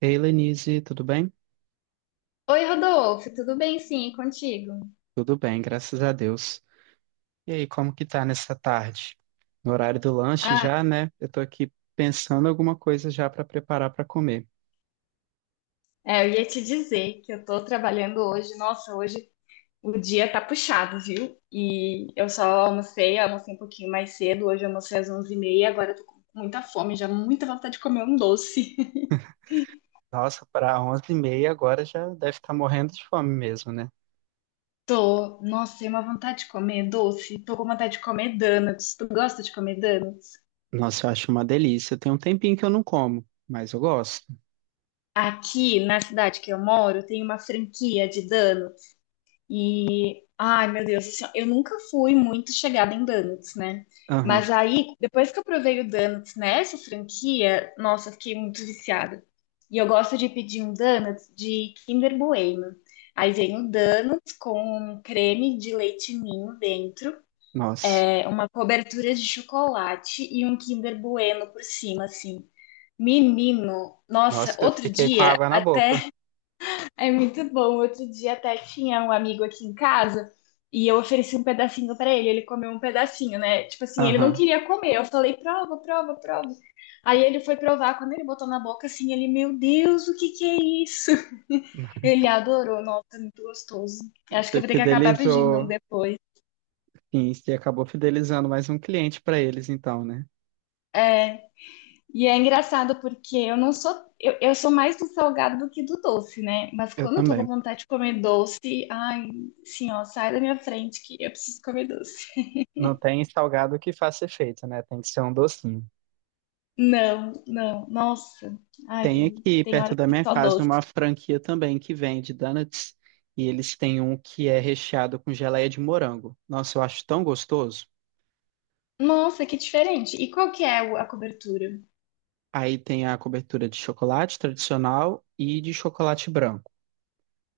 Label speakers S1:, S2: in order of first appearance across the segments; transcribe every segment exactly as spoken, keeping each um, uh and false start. S1: Ei, Lenise, tudo bem?
S2: Oi, Rodolfo, tudo bem? Sim, e contigo?
S1: Tudo bem, graças a Deus. E aí, como que tá nessa tarde? No horário do lanche
S2: Ah,
S1: já, né? Eu tô aqui pensando alguma coisa já para preparar para comer.
S2: é, eu ia te dizer que eu tô trabalhando hoje. Nossa, hoje o dia tá puxado, viu? E eu só almocei, almocei um pouquinho mais cedo. Hoje eu almocei às onze e meia. Agora eu tô com muita fome, já muita vontade de comer um doce.
S1: Nossa, para onze e meia agora já deve estar morrendo de fome mesmo, né?
S2: Tô, nossa, tem uma vontade de comer doce. Tô com vontade de comer donuts. Tu gosta de comer donuts?
S1: Nossa, eu acho uma delícia. Tem um tempinho que eu não como, mas eu gosto.
S2: Aqui na cidade que eu moro, tem uma franquia de donuts. E, ai, meu Deus, assim, ó, eu nunca fui muito chegada em donuts, né? Mas
S1: Aham,
S2: aí, depois que eu provei o donuts nessa franquia, nossa, eu fiquei muito viciada. E eu gosto de pedir um donuts de Kinder Bueno. Aí vem o donuts com creme de leite ninho dentro,
S1: nossa.
S2: é, uma cobertura de chocolate e um Kinder Bueno por cima, assim. Menino, nossa,
S1: Nossa, eu
S2: outro
S1: fiquei com
S2: dia
S1: água na boca.
S2: até é muito bom. Outro dia até tinha um amigo aqui em casa e eu ofereci um pedacinho pra ele. Ele comeu um pedacinho, né? Tipo assim, ele não
S1: Aham.
S2: queria comer. Eu falei, prova, prova, prova. Aí ele foi provar. Quando ele botou na boca, assim, ele, meu Deus, o que que é isso? Ele adorou. Nossa, muito gostoso. Eu acho que
S1: Você
S2: eu vou ter que acabar pedindo um
S1: fidelizou.
S2: depois.
S1: Sim, você acabou fidelizando mais um cliente para eles, então, né?
S2: É. E é engraçado porque eu não sou, eu, eu sou mais do salgado do que do doce, né? Mas
S1: Eu
S2: quando eu tô com
S1: também.
S2: vontade de comer doce, ai, sim, ó, sai da minha frente que eu preciso comer doce.
S1: Não tem salgado que faça efeito, né? Tem que ser um docinho.
S2: Não, não, nossa, ai,
S1: Tem aqui
S2: tem
S1: perto
S2: horas
S1: da
S2: que
S1: minha
S2: só
S1: casa uma
S2: doce.
S1: franquia também que vende donuts e eles têm um que é recheado com geleia de morango. Nossa, eu acho tão gostoso.
S2: Nossa, que diferente. E qual que é o- a cobertura?
S1: Aí tem a cobertura de chocolate tradicional e de chocolate branco.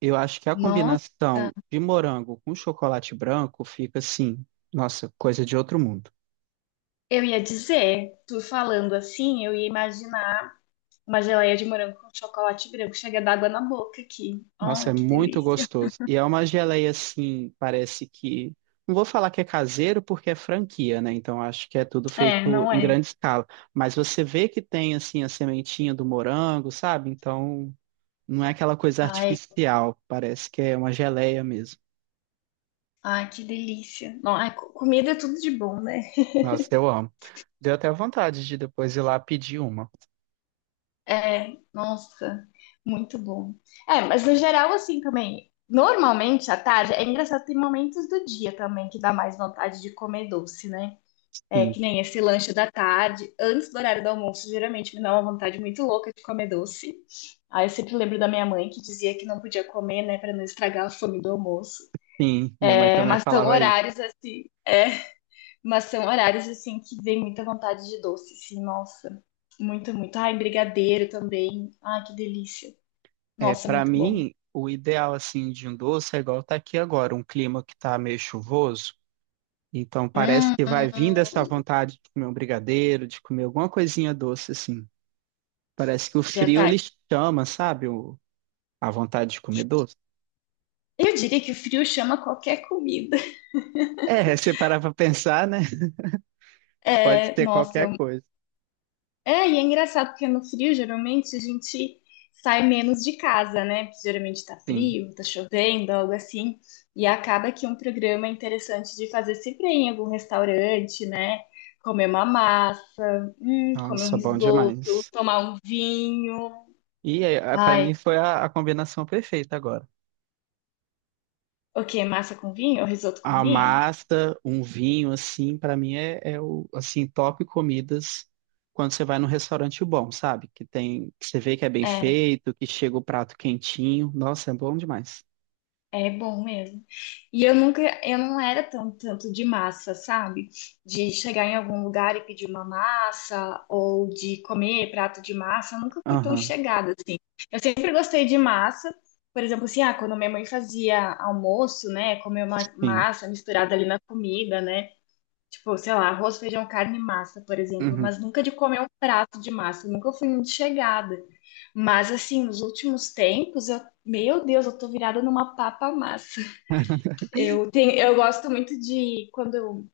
S1: Eu acho que a
S2: Nossa,
S1: combinação de morango com chocolate branco fica assim, nossa, coisa de outro mundo.
S2: eu ia dizer, tu falando assim, eu ia imaginar uma geleia de morango com chocolate branco, chega d'água na boca aqui.
S1: Nossa,
S2: Ai,
S1: é
S2: que
S1: muito
S2: delícia.
S1: gostoso. E é uma geleia assim, parece que. Não vou falar que é caseiro porque é franquia, né? Então acho que é tudo
S2: É,
S1: feito
S2: não
S1: em
S2: é?
S1: grande escala. Mas você vê que tem assim a sementinha do morango, sabe? Então não é aquela coisa
S2: Ai,
S1: artificial. Parece que é uma geleia mesmo.
S2: Ai, que delícia. Não, ai, co- comida é tudo de bom, né?
S1: Nossa, eu amo. Deu até vontade de depois ir lá pedir uma.
S2: É, nossa, muito bom. É, mas no geral, assim também, normalmente à tarde, é engraçado, tem momentos do dia também que dá mais vontade de comer doce, né? É,
S1: Sim,
S2: que nem esse lanche da tarde, antes do horário do almoço, geralmente me dá uma vontade muito louca de comer doce. Aí eu sempre lembro da minha mãe que dizia que não podia comer, né, para não estragar a fome do almoço.
S1: sim. Minha mãe
S2: É,
S1: também
S2: mas são
S1: falava isso.
S2: horários assim. é, Mas são horários assim que vem muita vontade de doce, assim, nossa. Muito, muito. Ai, brigadeiro também. Ai, que delícia.
S1: É,
S2: Nossa,
S1: para
S2: muito bom.
S1: mim, o ideal assim de um doce é igual tá aqui agora, um clima que tá meio chuvoso. Então parece
S2: Hum,
S1: que vai vindo
S2: hum,
S1: essa vontade de comer um brigadeiro, de comer alguma coisinha doce assim. Parece que o frio
S2: verdade.
S1: ele chama, sabe? O- a vontade de comer doce.
S2: Eu diria que o frio chama qualquer comida.
S1: É, se parar pra pensar, né? Pode
S2: É,
S1: ser
S2: nossa, é,
S1: qualquer
S2: um-
S1: coisa.
S2: é, e é engraçado porque no frio geralmente a gente sai menos de casa, né? Porque geralmente tá
S1: Sim.
S2: frio, tá chovendo, algo assim. E acaba que um programa interessante de fazer sempre é em algum restaurante, né? Comer uma massa Hum, comer um
S1: Nossa, bom
S2: risoto,
S1: demais.
S2: tomar um vinho.
S1: E é, para
S2: Ai,
S1: mim foi a, a combinação perfeita agora.
S2: o quê? Massa com vinho? Risoto com
S1: A
S2: vinho?
S1: massa, um vinho, assim, pra mim é, é o, assim, top comidas quando você vai num restaurante bom, sabe? Que tem, que você vê que é bem
S2: É,
S1: feito, que chega o prato quentinho. Nossa, é bom demais.
S2: é bom mesmo. E eu nunca, eu não era tão, tanto de massa, sabe? De chegar em algum lugar e pedir uma massa, ou de comer prato de massa, eu nunca fui tão
S1: Aham,
S2: chegada assim. Eu sempre gostei de massa. Por exemplo, assim, ah, quando minha mãe fazia almoço, né, comer uma
S1: sim.
S2: massa misturada ali na comida, né? Tipo, sei lá, arroz, feijão, carne e massa, por exemplo,
S1: Uhum.
S2: mas nunca de comer um prato de massa, nunca fui muito chegada. Mas assim, nos últimos tempos, eu, meu Deus, eu tô virada numa papa massa. Eu tenho, eu gosto muito de quando eu,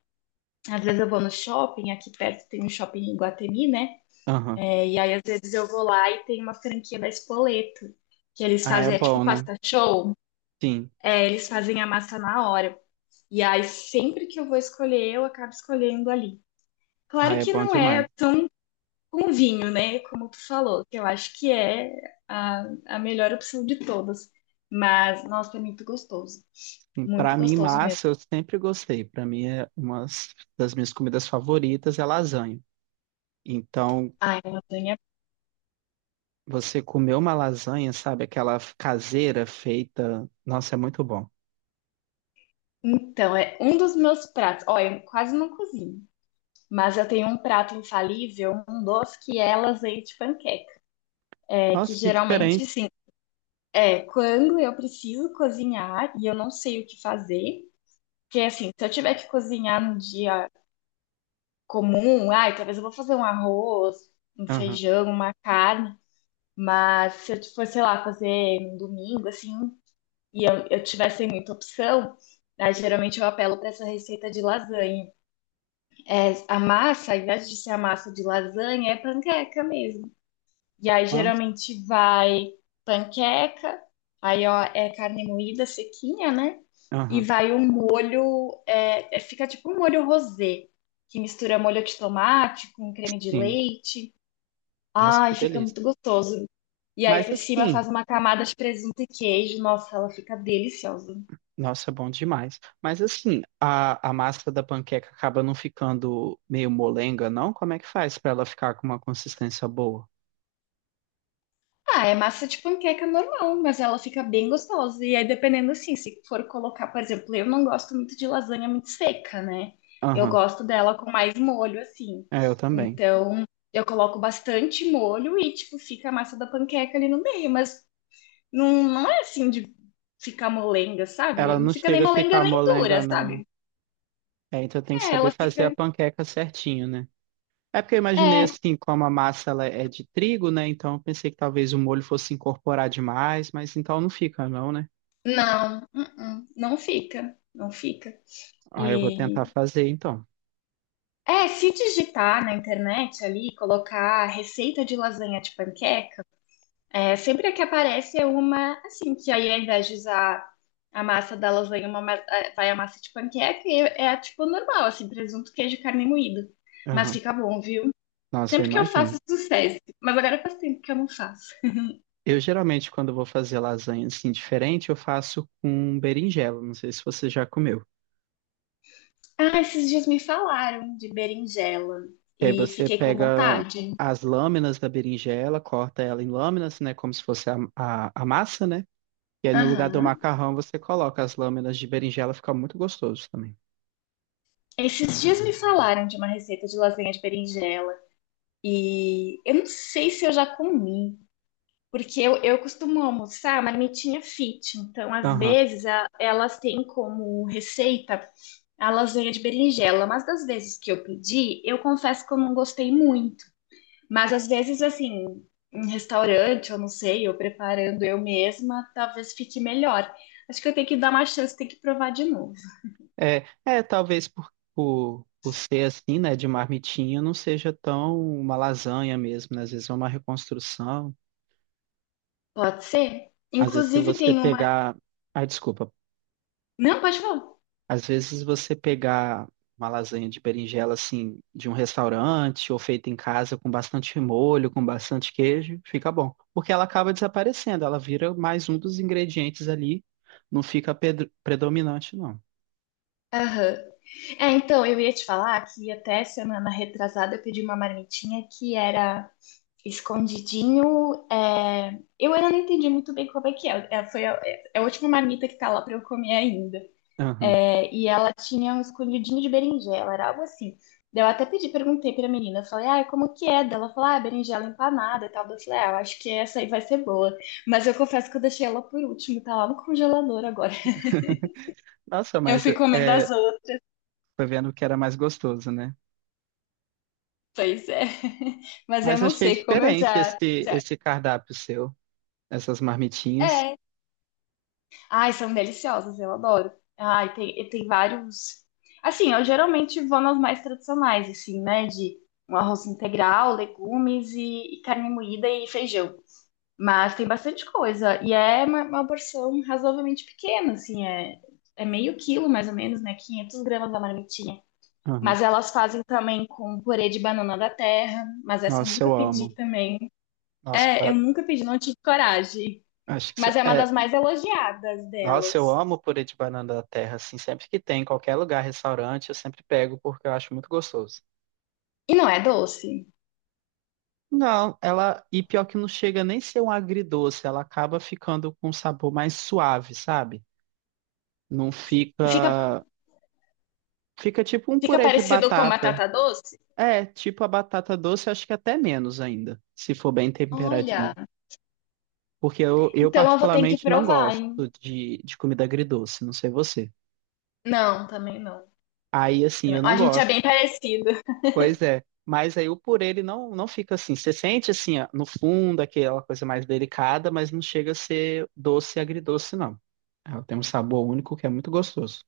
S2: às vezes eu vou no shopping, aqui perto tem um shopping em Guatemi, né?
S1: Aham.
S2: É, e aí às vezes eu vou lá e tem uma franquia da Spoleto, que eles
S1: Ah, é
S2: fazem, é tipo
S1: bom, né?
S2: pasta show,
S1: Sim.
S2: é, eles fazem a massa na hora. E aí sempre que eu vou escolher, eu acabo escolhendo ali.
S1: Ah,
S2: Claro
S1: é
S2: que
S1: bom
S2: não
S1: demais.
S2: é tão com vinho, né? Como tu falou, que eu acho que é a, a melhor opção de todas. Mas, nossa, é muito gostoso.
S1: Sim, pra
S2: Muito
S1: mim,
S2: gostoso mesmo.
S1: massa, eu sempre gostei. Pra mim, é uma das minhas comidas favoritas é lasanha. Então,
S2: Ai, lasanha.
S1: você comer uma lasanha, sabe? Aquela caseira feita. Nossa, é muito bom.
S2: Então, é um dos meus pratos. Olha, eu quase não cozinho. Mas eu tenho um prato infalível, um doce que é lasanha de panqueca. É que
S1: Nossa, que
S2: geralmente,
S1: diferente.
S2: assim, é quando eu preciso cozinhar e eu não sei o que fazer. Porque, assim, se eu tiver que cozinhar num dia comum, ai, talvez eu vou fazer um arroz, um
S1: Aham.
S2: feijão, uma carne, mas se eu for, sei lá, fazer um domingo, assim, e eu, eu tivesse muita opção, né, geralmente eu apelo para essa receita de lasanha. É, a massa, ao invés de ser a massa de lasanha, é panqueca mesmo. E aí
S1: Nossa.
S2: geralmente vai panqueca, aí ó, é carne moída sequinha, né? E
S1: Aham.
S2: vai um molho, é, é- fica tipo um molho rosé, que mistura molho de tomate com creme de
S1: Sim.
S2: leite.
S1: Nossa,
S2: Ai,
S1: que
S2: fica
S1: delícia.
S2: muito gostoso. E aí
S1: Mas
S2: por cima faz
S1: assim,
S2: uma camada de presunto e queijo. Nossa, ela fica deliciosa.
S1: nossa, bom demais. Mas assim, a, a massa da panqueca acaba não ficando meio molenga, não? Como é que faz pra ela ficar com uma consistência boa?
S2: Ah, é massa de panqueca normal, mas ela fica bem gostosa. E aí, dependendo assim, se for colocar, por exemplo, eu não gosto muito de lasanha muito seca, né? Eu
S1: Aham.
S2: gosto dela com mais molho, assim.
S1: É, eu também.
S2: Então, eu coloco bastante molho e, tipo, fica a massa da panqueca ali no meio, mas não, não é assim de ficar molenga, sabe?
S1: Ela
S2: Não
S1: não
S2: fica nem
S1: chega a
S2: molenga
S1: ficar
S2: nem
S1: molenga,
S2: dura,
S1: não, né?
S2: sabe?
S1: É, então tem que
S2: É,
S1: saber
S2: ela
S1: fazer a
S2: fica.
S1: panqueca certinho, né? É porque eu imaginei
S2: É,
S1: assim, como a massa ela é de trigo, né? Então eu pensei que talvez o molho fosse incorporar demais, mas então não fica, não, né?
S2: não, uh-uh, não fica, não fica.
S1: Ah, eu vou
S2: E
S1: tentar fazer então.
S2: É, se digitar na internet ali, colocar receita de lasanha de panqueca, é, sempre a que aparece é uma, assim, que aí ao invés de usar a massa da lasanha, uma, ma- é, vai a massa de panqueca e é, é tipo normal, assim, presunto, queijo, carne moída. Mas
S1: Aham.
S2: fica bom, viu?
S1: Nossa, eu
S2: Sempre que eu faço,
S1: imagino.
S2: sucesso. Mas agora faz tempo que eu não faço.
S1: Eu geralmente, quando vou fazer lasanha assim diferente, eu faço com berinjela. Não sei se você já comeu.
S2: Ah, esses dias me falaram de berinjela
S1: E aí
S2: e
S1: você
S2: fiquei com
S1: pega
S2: vontade.
S1: as lâminas da berinjela, corta ela em lâminas, né? Como se fosse a, a, a massa, né? E aí, no lugar do
S2: Aham.
S1: macarrão, você coloca as lâminas de berinjela, fica muito gostoso também.
S2: Esses dias me falaram de uma receita de lasanha de berinjela. E eu não sei se eu já comi, porque eu, eu costumo almoçar marmitinha fit, então às
S1: Aham.
S2: vezes a- elas têm como receita a lasanha de berinjela, mas das vezes que eu pedi, eu confesso que eu não gostei muito. Mas às vezes, assim, em restaurante, eu não sei, eu preparando eu mesma, talvez fique melhor. Acho que eu tenho que dar uma chance, tenho que provar de novo.
S1: É, é, talvez por, por, por ser assim, né, de marmitinha, não seja tão uma lasanha mesmo, né? Às vezes é uma reconstrução.
S2: Pode ser?
S1: Às vezes, se
S2: Inclusive
S1: você
S2: tem uma.
S1: pegar. Ah, desculpa,
S2: Não, pode falar.
S1: às vezes você pegar uma lasanha de berinjela assim de um restaurante ou feita em casa com bastante molho, com bastante queijo, fica bom, porque ela acaba desaparecendo, ela vira mais um dos ingredientes ali, não fica pedr- predominante não.
S2: Aham. É, então, eu ia te falar que até semana retrasada eu pedi uma marmitinha que era escondidinho. é, Eu ainda não entendi muito bem como é que é. É, foi a, é a última marmita que tá lá pra eu comer ainda.
S1: Aham.
S2: É, e ela tinha um escondidinho de berinjela, era algo assim. Daí eu até pedi, perguntei pra menina, eu falei, ah, como que é? Daí ela falou, ah, berinjela empanada e tal. Daí eu falei, ah, eu acho que essa aí vai ser boa. Mas eu confesso que eu deixei ela por último, tá lá no congelador agora.
S1: Nossa,
S2: Eu
S1: mas
S2: fui comendo as
S1: é,
S2: outras.
S1: foi vendo que era mais gostoso, né?
S2: Pois é. Mas eu
S1: Mas
S2: não
S1: achei
S2: sei como eu
S1: diferente
S2: já,
S1: esse
S2: já...
S1: esse cardápio seu, essas marmitinhas.
S2: É. Ai, são deliciosas, eu adoro. Ai, tem, tem vários. Assim, eu geralmente vou nas mais tradicionais, assim, né? De um arroz integral, legumes e, e carne moída e feijão. Mas tem bastante coisa. E é uma, uma porção razoavelmente pequena, assim, é, é meio quilo, mais ou menos, né? quinhentos gramas da marmitinha.
S1: Aham.
S2: Mas elas fazem também com purê de banana da terra, mas essa eu
S1: Nossa,
S2: nunca
S1: eu
S2: pedi
S1: amo.
S2: também.
S1: Nossa,
S2: É, eu
S1: pa-
S2: nunca pedi, não tive coragem.
S1: acho que isso
S2: Mas é uma
S1: é
S2: das mais elogiadas
S1: nossa, eu
S2: delas.
S1: amo purê de banana da terra, assim, sempre que tem, em qualquer lugar, restaurante, eu sempre pego porque eu acho muito gostoso.
S2: E não é doce.
S1: Não, ela, e pior que não chega nem ser um agridoce, ela acaba ficando com um sabor mais suave, sabe? Não
S2: Fica,
S1: fica, fica tipo um
S2: fica
S1: purê de
S2: parecido com
S1: batata.
S2: batata doce?
S1: É, tipo a batata doce, acho que até menos ainda, se for bem
S2: Olha,
S1: temperadinho. Porque eu, eu
S2: então eu vou ter que
S1: particularmente não
S2: provar,
S1: gosto
S2: hein?
S1: de, de comida agridoce, não sei você.
S2: Não, também não.
S1: Aí, assim,
S2: Também-
S1: eu não
S2: A gente é
S1: gosto.
S2: bem parecido.
S1: Pois é, mas aí o purê ele não, não fica assim. Você sente assim, ó, no fundo, aquela coisa mais delicada, mas não chega a ser doce e agridoce, não. Ela tem um sabor único que é muito gostoso.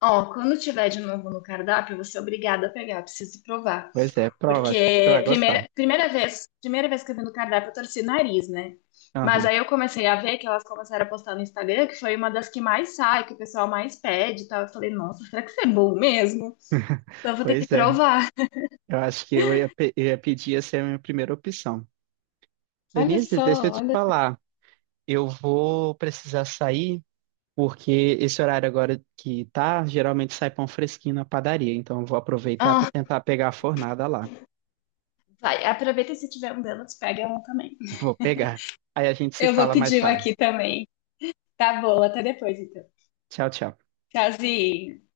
S2: Ó, quando tiver de novo no cardápio, você é obrigada a pegar, preciso provar.
S1: Pois é, prova, acho que você vai
S2: Porque
S1: gostar.
S2: primeira, primeira vez, primeira vez que eu vi no cardápio, eu torci o nariz, né? Mas
S1: Aham,
S2: aí eu comecei a ver que elas começaram a postar no Instagram, que foi uma das que mais sai, que o pessoal mais pede e tal. Eu falei, nossa, será que isso é bom mesmo? Então eu vou ter que
S1: pois é,
S2: provar.
S1: eu acho que eu ia, pe- eu ia pedir essa é a minha primeira opção.
S2: Olha
S1: Denise, deixa eu
S2: só,
S1: te
S2: olha só.
S1: falar, eu vou precisar sair, porque esse horário agora que tá, geralmente sai pão fresquinho na padaria, então eu vou aproveitar para
S2: Ah,
S1: tentar pegar a fornada lá.
S2: vai, aproveita e se tiver um delas, pega um também.
S1: Vou pegar. Aí a gente se
S2: Eu vou
S1: fala mais
S2: pedir um
S1: tarde.
S2: aqui também. Tá bom, até depois então.
S1: Tchau, tchau.
S2: Tchauzinho.